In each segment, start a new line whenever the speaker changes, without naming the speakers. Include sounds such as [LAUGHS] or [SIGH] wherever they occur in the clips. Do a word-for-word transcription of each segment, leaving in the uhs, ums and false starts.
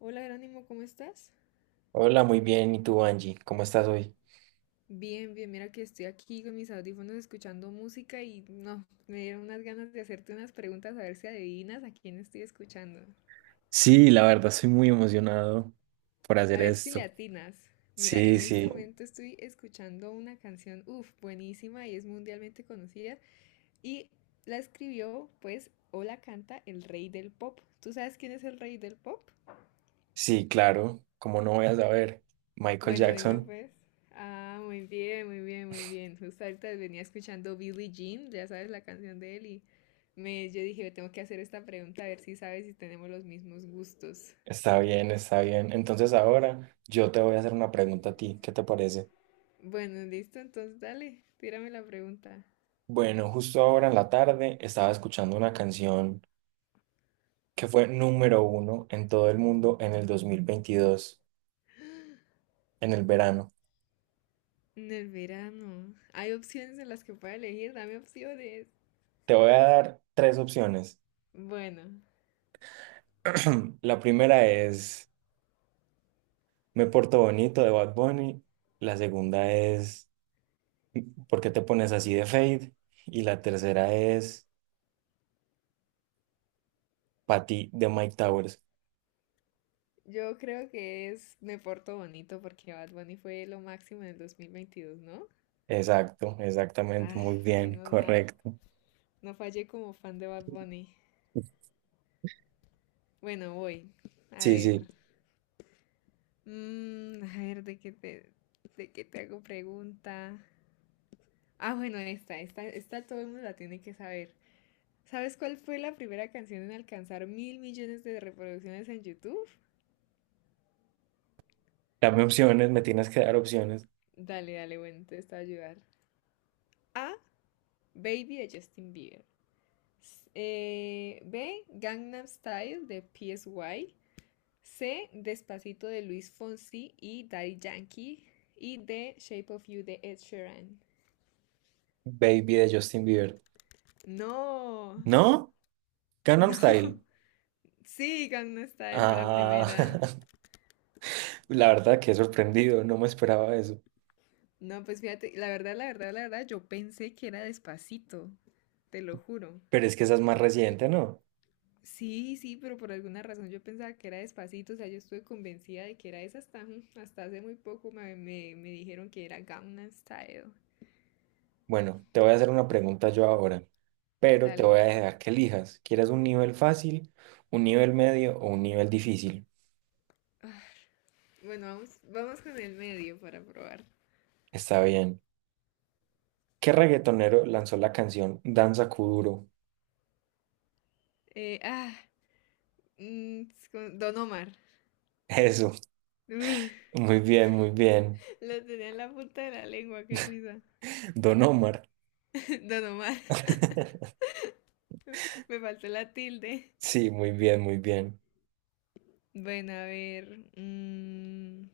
Hola Jerónimo, ¿cómo estás?
Hola, muy bien. ¿Y tú, Angie? ¿Cómo estás hoy?
Bien, bien, mira que estoy aquí con mis audífonos escuchando música y no, me dieron unas ganas de hacerte unas preguntas a ver si adivinas a quién estoy escuchando.
Sí, la verdad, estoy muy emocionado por
A
hacer
ver si le
esto.
atinas. Mira,
Sí,
en este
sí,
momento estoy escuchando una canción, uff, buenísima y es mundialmente conocida y la escribió, pues, o la canta el rey del pop. ¿Tú sabes quién es el rey del pop?
sí, claro. ¿Cómo no voy a saber? Michael
Bueno, dime
Jackson.
pues. Ah, muy bien, muy bien, muy bien. Justo ahorita venía escuchando Billie Jean, ya sabes la canción de él, y me, yo dije, tengo que hacer esta pregunta a ver si sabes si tenemos los mismos gustos.
Está bien, está bien. Entonces ahora yo te voy a hacer una pregunta a ti. ¿Qué te parece?
Bueno, listo, entonces dale, tírame la pregunta.
Bueno, justo ahora en la tarde estaba escuchando una canción que fue número uno en todo el mundo en el dos mil veintidós en el verano.
En el verano, hay opciones en las que pueda elegir, dame opciones.
Te voy a dar tres opciones.
Bueno,
[CLEARS THROAT] La primera es Me porto bonito de Bad Bunny. La segunda es ¿Por qué te pones así de Fade? Y la tercera es Pa' ti de Mike Towers.
yo creo que es Me Porto Bonito porque Bad Bunny fue lo máximo en el dos mil veintidós, ¿no?
Exacto, exactamente,
Ah,
muy bien,
menos mal.
correcto.
No fallé como fan de Bad Bunny. Bueno, voy. A
Sí, sí.
ver. Mm, a ver, ¿de qué te, de qué te hago pregunta? Ah, bueno, esta, esta, esta todo el mundo la tiene que saber. ¿Sabes cuál fue la primera canción en alcanzar mil millones de reproducciones en YouTube?
Dame opciones, me tienes que dar opciones.
Dale, dale, bueno, entonces te está a ayudar. A. Baby de Justin Bieber. S- eh, B. Gangnam Style de P S Y. C. Despacito de Luis Fonsi y Daddy Yankee. Y D. Shape of You de Ed Sheeran.
Baby de Justin Bieber.
No,
¿No? Gangnam
no. [LAUGHS]
Style.
Sí, Gangnam Style fue la
Ah,
primera.
[LAUGHS] la verdad que he sorprendido, no me esperaba eso.
No, pues fíjate, la verdad, la verdad, la verdad, yo pensé que era Despacito, te lo juro.
Pero es que esa es más reciente, ¿no?
Sí, sí, pero por alguna razón yo pensaba que era Despacito, o sea, yo estuve convencida de que era esa hasta, hasta hace muy poco me, me- me dijeron que era Gangnam Style.
Bueno, te voy a hacer una pregunta yo ahora, pero te voy
Dale.
a dejar que elijas. ¿Quieres un nivel fácil, un nivel medio o un nivel difícil?
Bueno, vamos, vamos con el medio para probar.
Está bien. ¿Qué reggaetonero lanzó la canción Danza Kuduro?
Eh, ah, mm, con Don Omar.
[LAUGHS] Eso,
Uf,
muy bien, muy bien.
lo tenía en la punta de la lengua, qué risa.
Don Omar.
[LAUGHS] Don Omar.
[LAUGHS]
Me faltó la tilde.
Sí, muy bien, muy bien.
Bueno, a ver. mm,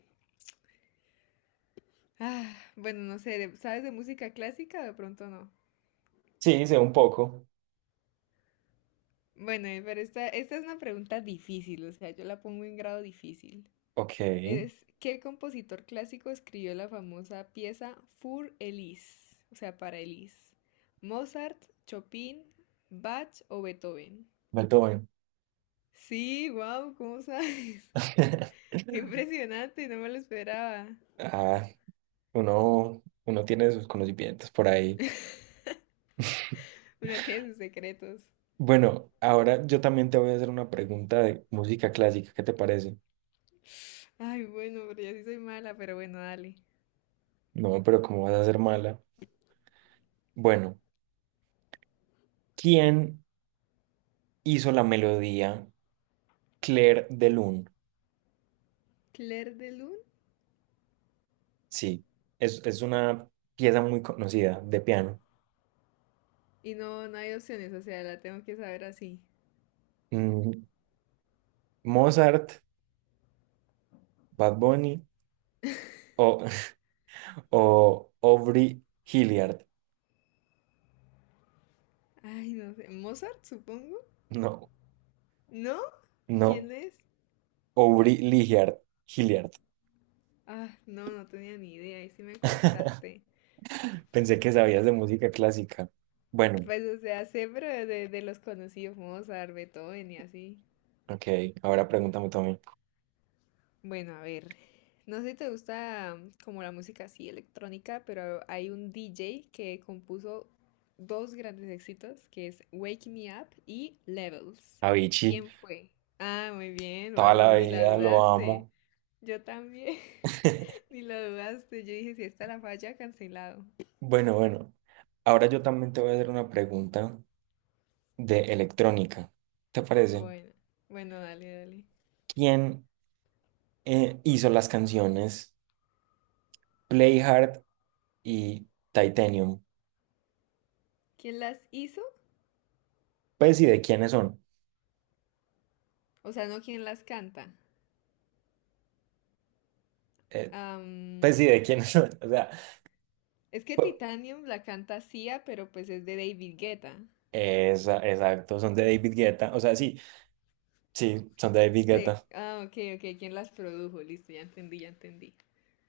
ah, bueno, no sé, de- ¿sabes de música clásica? De pronto no.
Sí, sé un poco.
Bueno, eh, pero esta, esta es una pregunta difícil, o sea, yo la pongo en grado difícil.
Ok,
Es, ¿qué compositor clásico escribió la famosa pieza Für Elise? O sea, para Elise. ¿Mozart, Chopin, Bach o Beethoven?
Beethoven.
Sí, wow, ¿cómo sabes? [LAUGHS] Qué
[LAUGHS]
impresionante, no me lo esperaba.
Ah, uno, uno tiene sus conocimientos por ahí. [LAUGHS]
Una tiene sus secretos.
Bueno, ahora yo también te voy a hacer una pregunta de música clásica, ¿qué te parece?
Ay, bueno, pero yo sí soy mala, pero bueno, dale.
No, pero ¿cómo vas a ser mala? Bueno, ¿quién hizo la melodía Clair de Lune?
Claire de Lune.
Sí, es, es una pieza muy conocida de piano.
Y no, no hay opciones, o sea, la tengo que saber así.
Mm, ¿Mozart, Bad Bunny o, [LAUGHS] o Aubrey Hilliard?
Ay, no sé. ¿Mozart, supongo?
No,
¿No?
no,
¿Quién es?
Aubrey Hilliard, Hilliard.
Ah, no, no tenía ni idea, ahí sí me
[LAUGHS]
corchaste.
Pensé que sabías de música clásica. Bueno,
Pues, o sea, sé, pero de, de los conocidos, Mozart, Beethoven y así.
ok, ahora pregúntame tú.
Bueno, a ver, no sé si te gusta mm, como la música así electrónica, pero hay un D J que compuso dos grandes éxitos, que es Wake Me Up y Levels.
Avicii,
¿Quién fue? Ah, muy bien,
toda
wow, no,
la
ni la
vida lo
dudaste.
amo.
Yo también,
[LAUGHS]
[LAUGHS] ni la dudaste. Yo dije, si está la falla, cancelado.
Bueno, bueno, ahora yo también te voy a hacer una pregunta de electrónica. ¿Te parece?
Bueno, bueno, dale, dale.
¿Quién eh, hizo las canciones Play Hard y Titanium?
¿Quién las hizo?
Pues y de quiénes son.
O sea, no quién las canta.
Eh,
Am,
pues y de quiénes son. [LAUGHS] O sea,
es que
pu-
Titanium la canta Sia, pero pues es de David Guetta.
esa- exacto, son de David Guetta. O sea, sí, sí, son de David
Sí,
Guetta.
ah, ok, ok, ¿quién las produjo? Listo, ya entendí, ya entendí.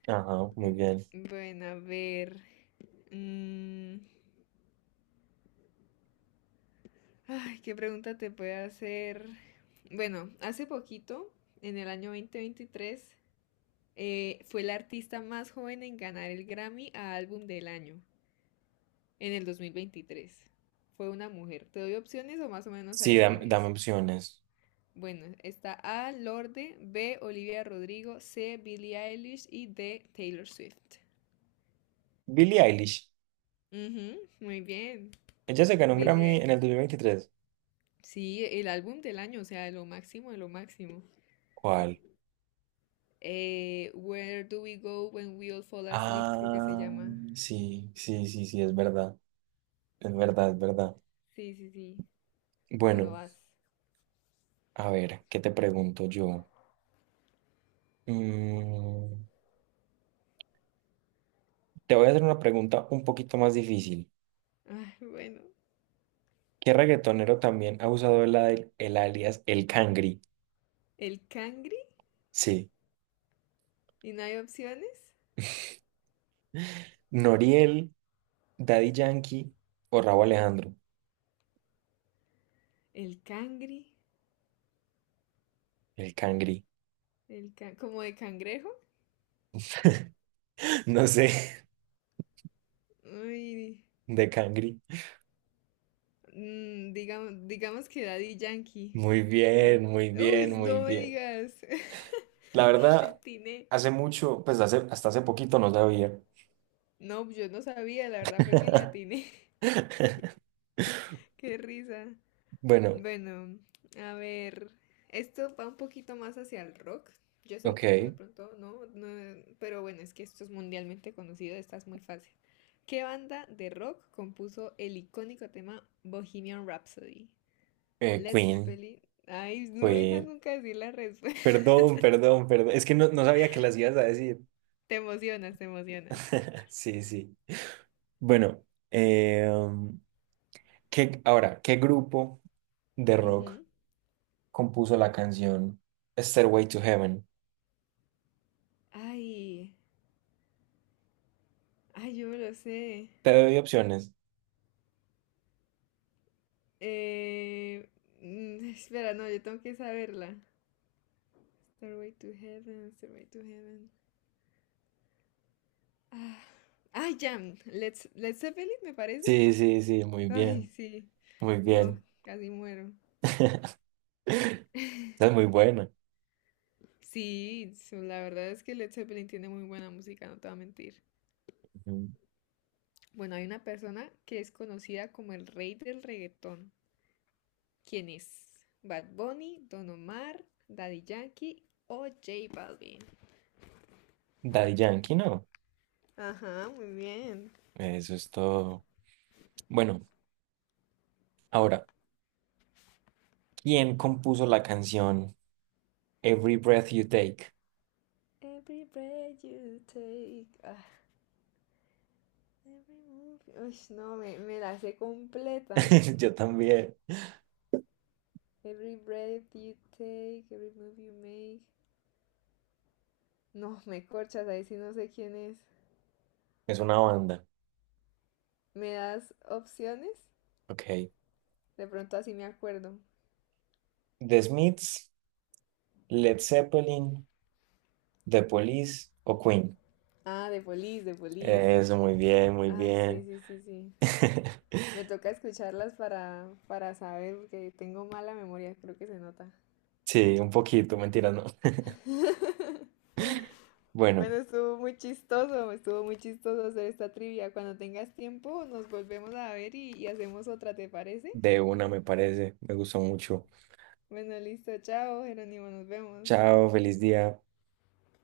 Ajá, muy
Mm,
bien.
Bueno, a ver. mm, ay, ¿qué pregunta te puede hacer? Bueno, hace poquito, en el año dos mil veintitrés, eh, fue la artista más joven en ganar el Grammy a Álbum del Año, en el dos mil veintitrés. Fue una mujer. ¿Te doy opciones o más o menos
Sí,
sabes
dam-
quién
dame,
es?
opciones.
Bueno, está A, Lorde, B, Olivia Rodrigo, C, Billie Eilish y D, Taylor Swift.
Billie Eilish.
Ujú, muy bien,
Ella se ganó un
Billie
Grammy en el
Eilish.
dos mil veintitrés.
Sí, el álbum del año, o sea, de lo máximo, de lo máximo.
¿Cuál?
Eh, Where Do We Go When We All Fall Asleep, creo que se
Ah,
llama.
sí, sí, sí, sí, es verdad, es verdad, es verdad.
Sí, sí, sí. Bueno,
Bueno,
vas.
a ver, ¿qué te pregunto yo? Mm, te voy a hacer una pregunta un poquito más difícil.
Ay, bueno.
¿Qué reggaetonero también ha usado el, al- el alias El Cangri?
El cangri,
Sí,
y no hay opciones.
Noriel, Daddy Yankee o Rauw Alejandro.
El cangri,
El Cangri,
el can- como de cangrejo.
[LAUGHS] no sé,
Uy,
[LAUGHS] de Cangri.
mm, digamos, digamos que Daddy Yankee.
Muy bien,
que-
muy bien,
uy,
muy
no me
bien.
digas [LAUGHS]
La
que la
verdad,
atiné.
hace mucho, pues hace, hasta hace poquito no sabía.
No, pues, yo no sabía, la verdad fue que le
[LAUGHS]
atiné. [LAUGHS] Qué risa.
Bueno,
Bueno, a ver, esto va un poquito más hacia el rock. Yo sé que tú de
ok.
pronto no, no, pero bueno, es que esto es mundialmente conocido, esta es muy fácil. ¿Qué banda de rock compuso el icónico tema Bohemian Rhapsody?
eh,
Led
Queen,
Zeppelin. Ay, no me dejas
Queen.
nunca decir la respuesta. [LAUGHS]
Perdón, perdón, perdón. Es que no, no sabía que las ibas a decir.
Te emocionas, te emocionas.
[LAUGHS] Sí, sí. Bueno, eh, um, ¿qué- ahora, ¿qué grupo de rock
Ujú.
compuso la canción Stairway to Heaven?
Ay, ay, yo me lo sé.
Te doy opciones.
Eh, mm, [LAUGHS] espera, no, yo tengo que saberla. Stairway to Heaven, Stairway to Heaven. Ah, ah, ya. Let's, Let's Zeppelin, me parece.
Sí, sí, sí, muy
Ay,
bien,
sí.
muy
No,
bien.
casi muero.
[LAUGHS] Esa es muy buena.
Sí, so- la verdad es que Led Zeppelin tiene muy buena música, no te voy a mentir.
Ujú.
Bueno, hay una persona que es conocida como el rey del reggaetón. ¿Quién es? Bad Bunny, Don Omar, Daddy Yankee o J Balvin.
Daddy Yankee, ¿no?
Ajá, muy bien.
Eso es todo. Bueno, ahora. ¿Quién compuso la canción Every Breath You Take?
Every breath you take. ah, every move. Uy, no, me, me la sé completa.
[LAUGHS] Yo también.
Every breath you take, every move you make. No, me corchas, ahí sí no sé quién es.
Es una banda.
¿Me das opciones?
Ok.
De pronto así me acuerdo.
The Smiths, Led Zeppelin, The Police o Queen.
Ah, de Police, de Police.
Eso, muy bien, muy
Ah, sí,
bien.
sí, sí, sí. Me
[LAUGHS]
toca escucharlas para, para saber, porque tengo mala memoria, creo que se nota.
Sí, un poquito, mentira, no. [LAUGHS] Bueno,
Bueno, estuvo muy chistoso, estuvo muy chistoso hacer esta trivia. Cuando tengas tiempo, nos volvemos a ver y, y hacemos otra, ¿te parece?
de una me parece. Me gustó mucho.
Bueno, listo, chao, Jerónimo, nos vemos.
Chao, feliz día.